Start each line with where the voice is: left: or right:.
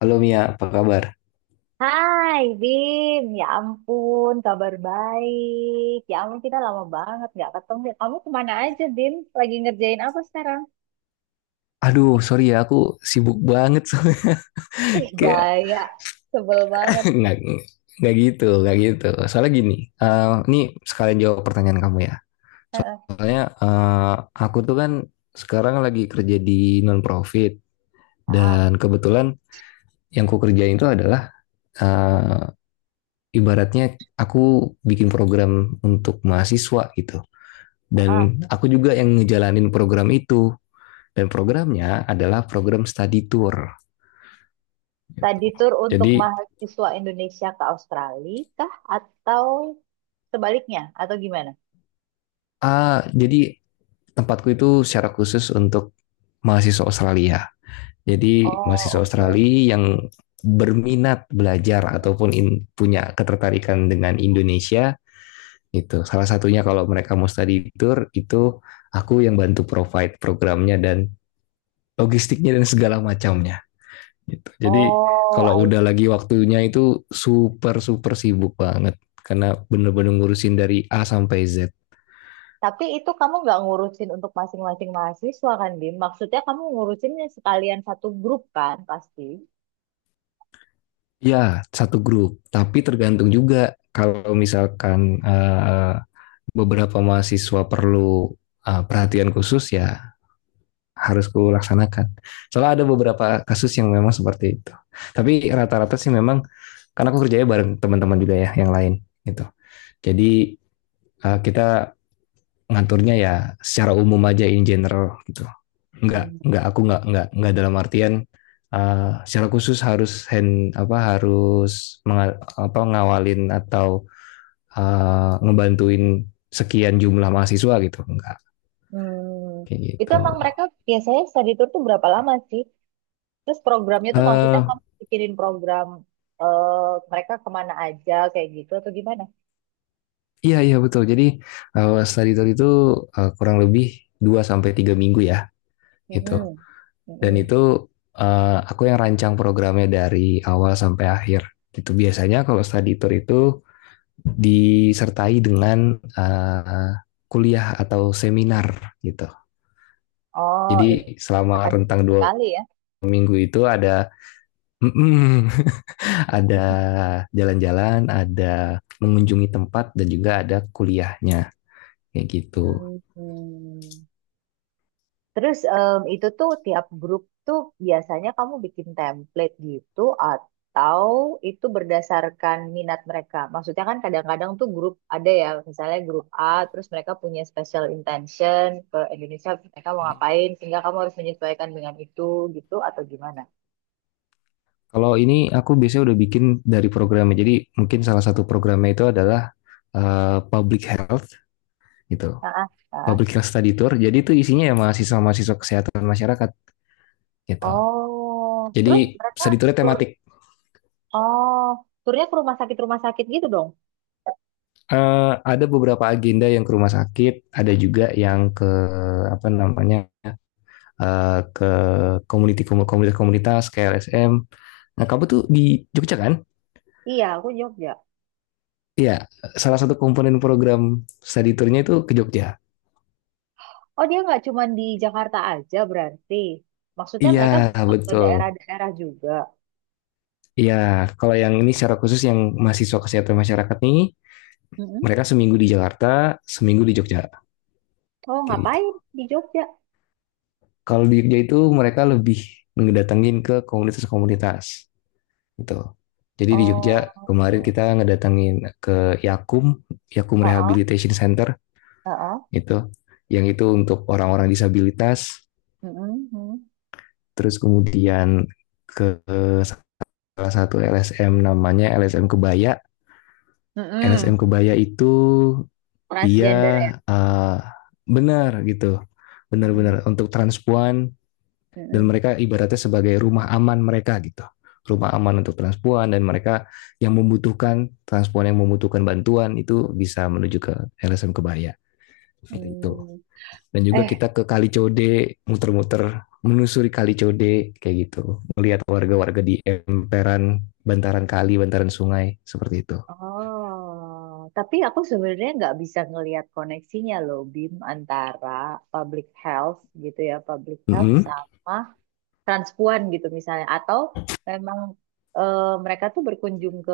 left: Halo Mia, apa kabar?
right: Hai Bim, ya ampun, kabar baik. Ya ampun, kita lama banget nggak ketemu. Ya. Kamu kemana aja, Bim? Lagi ngerjain apa sekarang?
left: Aduh, sorry ya, aku sibuk banget soalnya.
right: Ih,
left: Kayak
right: gaya, sebel banget.
left: nggak nggak gitu. Soalnya gini, ini sekalian jawab pertanyaan kamu ya.
right: Heeh.
left: Soalnya aku tuh kan sekarang lagi kerja di non profit,
right: Ah,
left: dan kebetulan yang ku kerjain itu adalah eh ibaratnya aku bikin program untuk mahasiswa gitu.
right: ah.
left: Dan aku juga yang ngejalanin program itu. Dan programnya adalah program study tour. Gitu.
right: Tadi tur
left: Jadi
right: untuk mahasiswa Indonesia ke Australia kah? Atau sebaliknya? Atau gimana?
left: ah jadi tempatku itu secara khusus untuk mahasiswa Australia. Jadi mahasiswa
right: Oh, oke.
left: Australia yang berminat belajar ataupun punya ketertarikan dengan Indonesia, itu salah satunya kalau mereka mau study tour itu aku yang bantu provide programnya dan logistiknya dan segala macamnya gitu. Jadi
right: Oh,
left: kalau
right: I
left: udah
right: see.
left: lagi waktunya itu super super sibuk banget karena bener-bener ngurusin dari A sampai Z.
right: Tapi itu kamu nggak ngurusin untuk masing-masing mahasiswa kan, Bim? Maksudnya kamu ngurusinnya sekalian satu grup kan, pasti.
left: Ya, satu grup. Tapi tergantung juga kalau misalkan eh, beberapa mahasiswa perlu perhatian khusus ya harus kulaksanakan. Soalnya ada beberapa kasus yang memang seperti itu. Tapi rata-rata sih memang karena aku kerjanya bareng teman-teman juga ya yang lain gitu. Jadi kita ngaturnya ya secara umum aja in general gitu. Enggak, aku enggak dalam artian eh, secara khusus harus hand apa harus menga- apa ngawalin atau ngebantuin sekian jumlah mahasiswa gitu. Enggak
right: Hmm,
left: kayak
right: itu
left: gitu.
right: emang mereka biasanya study tour tuh berapa lama sih? Terus programnya tuh maksudnya
left: Eh
right: kamu bikinin program eh mereka kemana aja kayak gitu atau gimana?
left: iya iya betul. Jadi study tour itu kurang lebih 2 sampai 3 minggu ya gitu.
right: Hmm,
left: Dan
right: hmm.
left: itu aku yang rancang programnya dari awal sampai akhir. Itu biasanya kalau study tour itu disertai dengan kuliah atau seminar gitu.
right: Oh, ih,
left: Jadi selama
right: akan
left: rentang dua
right: sekali ya.
left: minggu itu ada mm, mm, ada jalan-jalan, ada mengunjungi tempat dan juga ada kuliahnya kayak gitu.
right: Hmm. Terus itu tuh tiap grup tuh biasanya kamu bikin template gitu atau itu berdasarkan minat mereka. Maksudnya kan kadang-kadang tuh grup ada ya, misalnya grup A, terus mereka punya special intention ke Indonesia, mereka mau ngapain, sehingga kamu harus menyesuaikan dengan itu gitu atau gimana?
left: Kalau ini aku biasanya udah bikin dari programnya. Jadi mungkin salah satu programnya itu adalah public health gitu.
right: Ah, ah,
left: Public
right: ah.
left: health study tour. Jadi itu isinya ya mahasiswa-mahasiswa kesehatan masyarakat gitu.
right: Oh, terus
left: Jadi
right: mereka
left: study tournya
right: tur,
left: tematik.
right: oh, turnya ke rumah sakit-rumah sakit gitu dong?
left: Eh, ada beberapa agenda yang ke rumah sakit, ada juga yang ke apa namanya, ke komunitas-komunitas kayak LSM. Nah, kamu tuh di Jogja kan?
right: Iya, aku Jogja.
left: Iya, salah satu komponen program study tour-nya itu ke Jogja.
right: Oh, dia nggak cuma di Jakarta aja berarti. Maksudnya
left: Iya,
right: mereka bisa ke
left: betul.
right: daerah-daerah juga.
left: Iya, kalau yang ini secara khusus yang mahasiswa kesehatan masyarakat nih,
right: Mm-mm.
left: mereka seminggu di Jakarta, seminggu di Jogja,
right: Oh,
left: kayak gitu.
right: ngapain di Jogja?
left: Kalau di Jogja itu mereka lebih mendatangin ke komunitas-komunitas. Gitu. Jadi di Jogja
right: Oh,
left: kemarin kita ngedatangin ke Yakum, Yakum
right: heeh,
left: Rehabilitation Center
right: heeh.
left: itu, yang itu untuk orang-orang disabilitas.
right: Mm-mm, mm.
left: Terus kemudian ke salah satu LSM namanya LSM Kebaya.
right: Mm-mm.
left: LSM Kebaya itu dia
right: Transgender ya.
left: uh, benar gitu,
right: Mm-mm,
left: benar-benar untuk transpuan, dan
right: mm-mm,
left: mereka ibaratnya sebagai rumah aman mereka gitu, rumah aman untuk transpuan, dan mereka yang membutuhkan transpuan yang membutuhkan bantuan itu bisa menuju ke LSM Kebaya, seperti itu.
right: mm.
left: Dan juga
right: Eh,
left: kita ke Kali Code muter-muter menusuri Kali Code kayak gitu, melihat warga-warga di emperan bantaran sungai seperti itu.
right: oh, tapi aku sebenarnya nggak bisa ngelihat koneksinya loh, Bim, antara public health gitu ya, public
left: Mm
right: health
left: -hmm.
right: sama transpuan gitu misalnya atau memang eh, mereka tuh berkunjung ke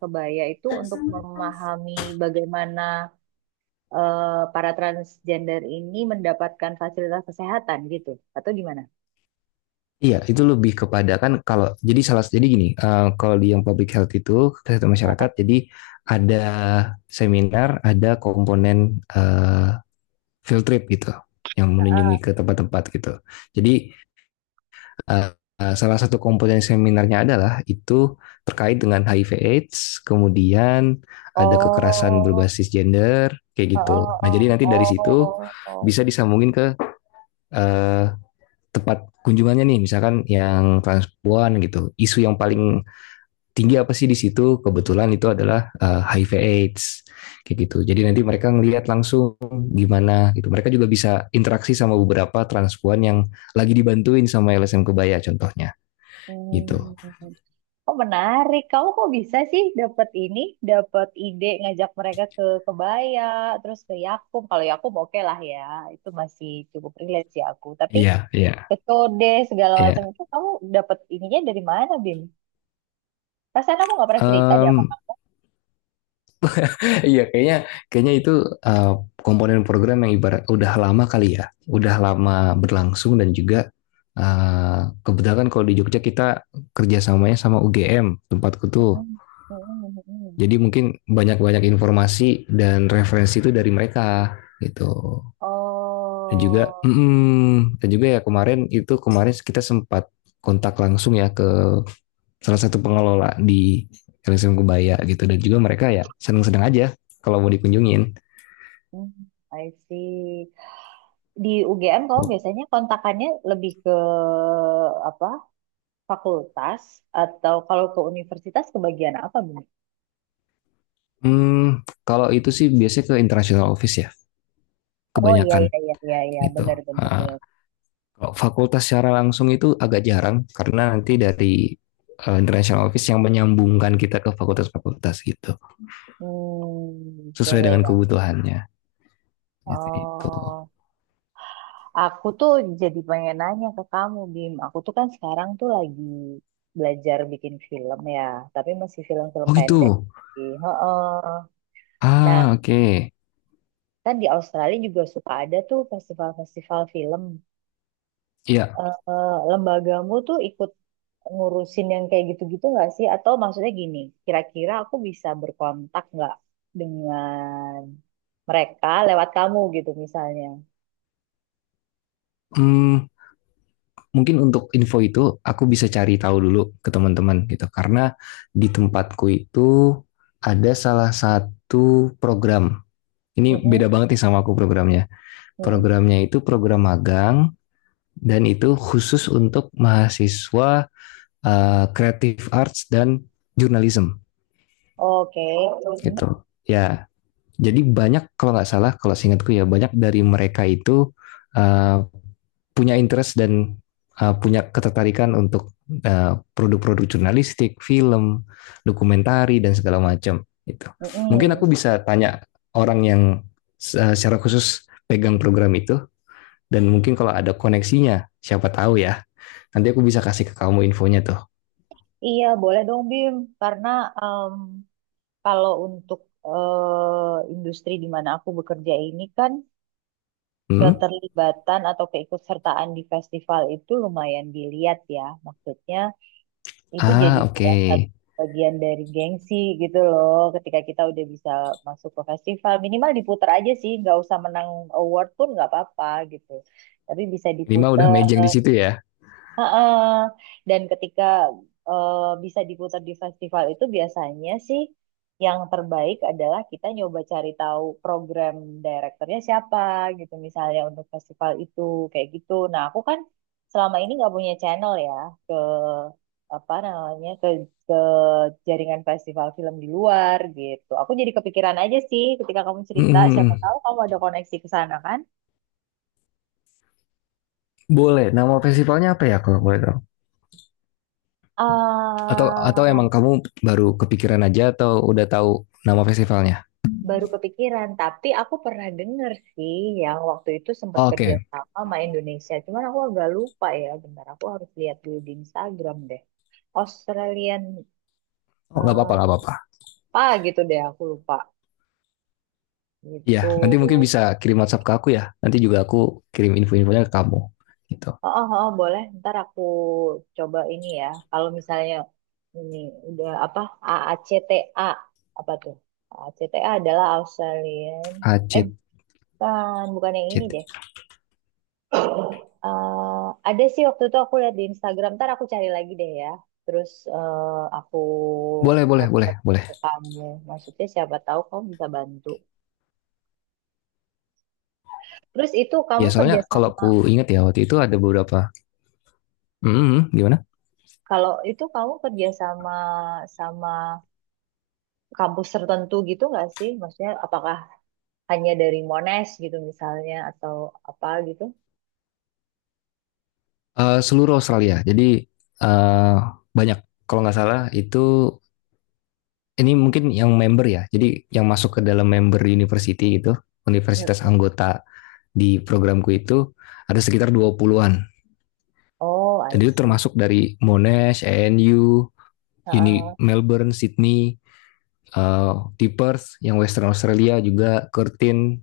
right: kebaya itu untuk memahami bagaimana para transgender ini mendapatkan fasilitas kesehatan gitu atau gimana?
left: Iya, itu lebih kepada kan kalau jadi salah jadi gini, eh, kalau di yang public health itu kesehatan masyarakat, jadi ada seminar, ada komponen eh, field trip gitu, yang menunjungi ke tempat-tempat gitu. Jadi eh, salah satu komponen seminarnya adalah itu terkait dengan HIV/AIDS, kemudian ada kekerasan
right: Oh,
left: berbasis gender kayak
right: oh,
left: gitu. Nah, jadi nanti dari
right: oh,
left: situ
right: oh, oh.
left: bisa disambungin ke eh, tempat kunjungannya nih, misalkan yang transpuan gitu, isu yang paling tinggi apa sih di situ, kebetulan itu adalah HIV AIDS kayak gitu. Jadi nanti mereka ngelihat langsung gimana gitu, mereka juga bisa interaksi sama beberapa transpuan yang lagi dibantuin sama LSM Kebaya contohnya gitu.
right: Hmm. Oh menarik, kamu kok bisa sih dapat ini, dapat ide ngajak mereka ke kebaya, terus ke Yakum. Kalau Yakum oke lah ya, itu masih cukup relate sih aku. Tapi
left: Iya iya
right: metode segala macam
left: iya.
right: itu kamu dapat ininya dari mana, Bim? Perasaan kamu nggak pernah cerita deh apa
left: Em,
right: kamu.
left: Iya, kayaknya kayaknya itu uh, komponen program yang ibarat udah lama kali ya, udah lama berlangsung, dan juga kebetulan kalau di Jogja kita kerjasamanya sama UGM tempatku tuh.
right: Hmm, hmm, hmm.
left: Jadi mungkin banyak-banyak informasi dan referensi itu dari mereka gitu. Dan juga,
right: Oh,
left: dan juga ya kemarin itu, kemarin kita sempat kontak langsung ya ke salah satu pengelola di LSM Kebaya gitu, dan juga mereka ya seneng-seneng aja kalau mau dikunjungin.
right: hmm, I see. Di UGM kamu biasanya kontakannya lebih ke apa? Fakultas atau kalau ke universitas ke bagian apa, Bim?
left: Hmm, kalau itu sih biasanya ke international office ya,
right: Oh iya
left: kebanyakan
right: iya iya iya iya
left: gitu.
right: benar benar
left: Ah,
right: benar.
left: kalau fakultas secara langsung itu agak jarang karena nanti dari international office yang menyambungkan kita ke fakultas-fakultas gitu,
right: Hmm, iya
left: sesuai
right: iya
left: dengan
right: iya.
left: kebutuhannya gitu. Itu.
right: Oh. Aku tuh jadi pengen nanya ke kamu, Bim. Aku tuh kan sekarang tuh lagi belajar bikin film ya, tapi masih film-film
left: Oh
right: pendek.
left: gitu.
right: Sih. Heeh. Nah,
left: Ah, oke. Okay.
right: kan di Australia juga suka ada tuh festival-festival film.
left: Ya,
right: Eh, eh, lembagamu tuh ikut ngurusin yang kayak gitu-gitu nggak sih? Atau maksudnya gini, kira-kira aku bisa berkontak nggak dengan mereka lewat kamu gitu misalnya?
left: hmm, mungkin untuk info itu aku bisa cari tahu dulu ke teman-teman gitu karena di tempatku itu ada salah satu program. Ini
right: Mm-mm,
left: beda banget nih sama aku programnya.
right: mm-mm.
left: Programnya itu program magang, dan itu khusus untuk mahasiswa creative arts dan jurnalism
right: Oke. Mm-mm.
left: gitu. Ya, jadi banyak kalau nggak salah, kalau seingatku ya, banyak dari mereka itu eh, punya interest dan punya ketertarikan untuk produk-produk jurnalistik, film, dokumentari dan segala macam gitu. Mungkin aku bisa tanya orang yang secara khusus pegang program itu. Dan mungkin kalau ada koneksinya, siapa tahu ya. Nanti aku bisa kasih ke kamu infonya tuh.
right: Iya, boleh dong Bim, karena em, kalau untuk industri di mana aku bekerja ini kan
left: Hmm?
right: keterlibatan atau keikutsertaan di festival itu lumayan dilihat ya. Maksudnya itu jadi
left: Ah, oke.
right: salah satu
left: Okay.
right: bagian dari gengsi gitu loh. Ketika kita udah bisa masuk ke festival, minimal diputar aja sih, nggak usah menang award pun nggak apa-apa gitu. Tapi bisa
left: Ini mah udah
right: diputer.
left: mejeng di situ ya.
right: Heeh. Dan ketika eh, bisa diputar di festival itu biasanya sih yang terbaik adalah kita nyoba cari tahu program direkturnya siapa gitu misalnya untuk festival itu kayak gitu. Nah aku kan selama ini nggak punya channel ya ke apa namanya ke jaringan festival film di luar gitu. Aku jadi kepikiran aja sih ketika kamu
left: Hmm,
right: cerita
left: hmm,
right: siapa
left: hmm.
right: tahu kamu ada koneksi ke sana kan?
left: Boleh. Nama festivalnya apa ya kalau boleh tahu? Atau
right: Ah
left: emang kamu baru kepikiran aja atau udah tahu nama festivalnya?
right: baru kepikiran, tapi aku pernah denger sih yang waktu itu sempat
left: Oh, oke.
right: kerja
left: Okay.
right: sama sama Indonesia. Cuman aku agak lupa ya, bentar aku harus lihat dulu di Instagram deh. Australian
left: Oh, nggak apa-apa, nggak
right: eh,
left: apa-apa.
right: apa gitu deh, aku lupa
left: Iya,
right: gitu.
left: nanti mungkin bisa kirim WhatsApp ke aku ya. Nanti juga aku kirim info-infonya ke kamu. Gitu.
right: Oh, oh, oh, boleh. Ntar aku coba ini ya. Kalau misalnya ini udah apa AACTA apa tuh? AACTA adalah Australian. Eh,
left: Acit,
right: bukan, bukan yang ini
left: cit.
right: deh. Eh, ada sih waktu itu aku lihat di Instagram, ntar aku cari lagi deh ya. Terus aku
left: Boleh, boleh, boleh,
right: forward
left: boleh.
right: ke kamu. Maksudnya siapa tahu kamu bisa bantu. Terus itu
left: Ya,
right: kamu
left: soalnya
right: kerja
left: kalau
right: sama,
left: aku ingat ya waktu itu ada beberapa. Hmm, hmm, gimana?
right: kalau itu kamu kerja sama sama kampus tertentu gitu nggak sih? Maksudnya apakah hanya dari Monash gitu misalnya atau apa gitu?
left: Eh, seluruh Australia. Jadi eh, banyak kalau nggak salah itu, ini mungkin yang member ya. Jadi yang masuk ke dalam member university itu, universitas
right: Hmm.
left: anggota di programku itu ada sekitar 20-an.
right: Oh,
left: Dan
right: I
left: itu
right: see.
left: termasuk dari Monash, ANU, Uni
right: Heeh.
left: Melbourne, Sydney, di Perth, yang Western Australia juga Curtin,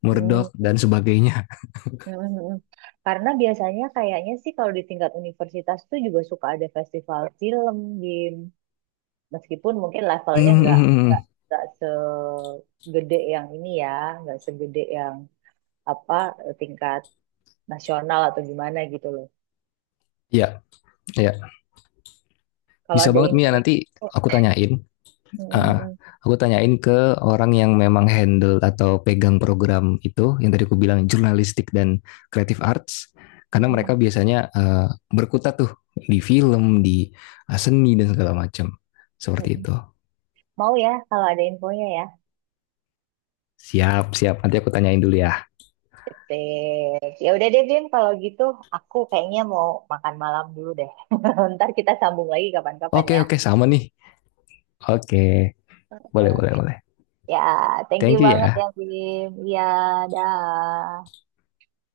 left: Murdoch
right: Hmm.
left: dan sebagainya.
right: Mm, mm, mm. Karena biasanya kayaknya sih kalau di tingkat universitas tuh juga suka ada festival film, Bim. Meskipun mungkin levelnya
left: Hmm,
right: nggak segede yang ini ya, nggak segede yang apa tingkat nasional atau gimana gitu loh.
left: ya, ya.
right: Kalau
left: Bisa
right: ada
left: banget
right: info,
left: Mia, nanti
right: info
left: aku tanyain.
right: mm,
left: Ah,
right: mm,
left: aku tanyain ke orang yang memang handle atau pegang program itu, yang tadi aku bilang jurnalistik dan creative arts,
right: mm,
left: karena
right: mm,
left: mereka
right: mm,
left: biasanya berkutat tuh di film, di seni dan segala macam.
right: mm,
left: Seperti
right: mm.
left: itu.
right: Mau ya kalau ada infonya ya.
left: Siap, siap. Nanti aku tanyain dulu ya.
right: Sip. Ya udah deh Bim, kalau gitu aku kayaknya mau makan malam dulu deh. Ntar kita sambung lagi kapan-kapan
left: Oke,
right: ya.
left: oke, sama nih. Oke, boleh, boleh, boleh.
right: Ya, thank you
left: Thank you
right: banget
left: ya.
right: ya, Bim. Iya, dah.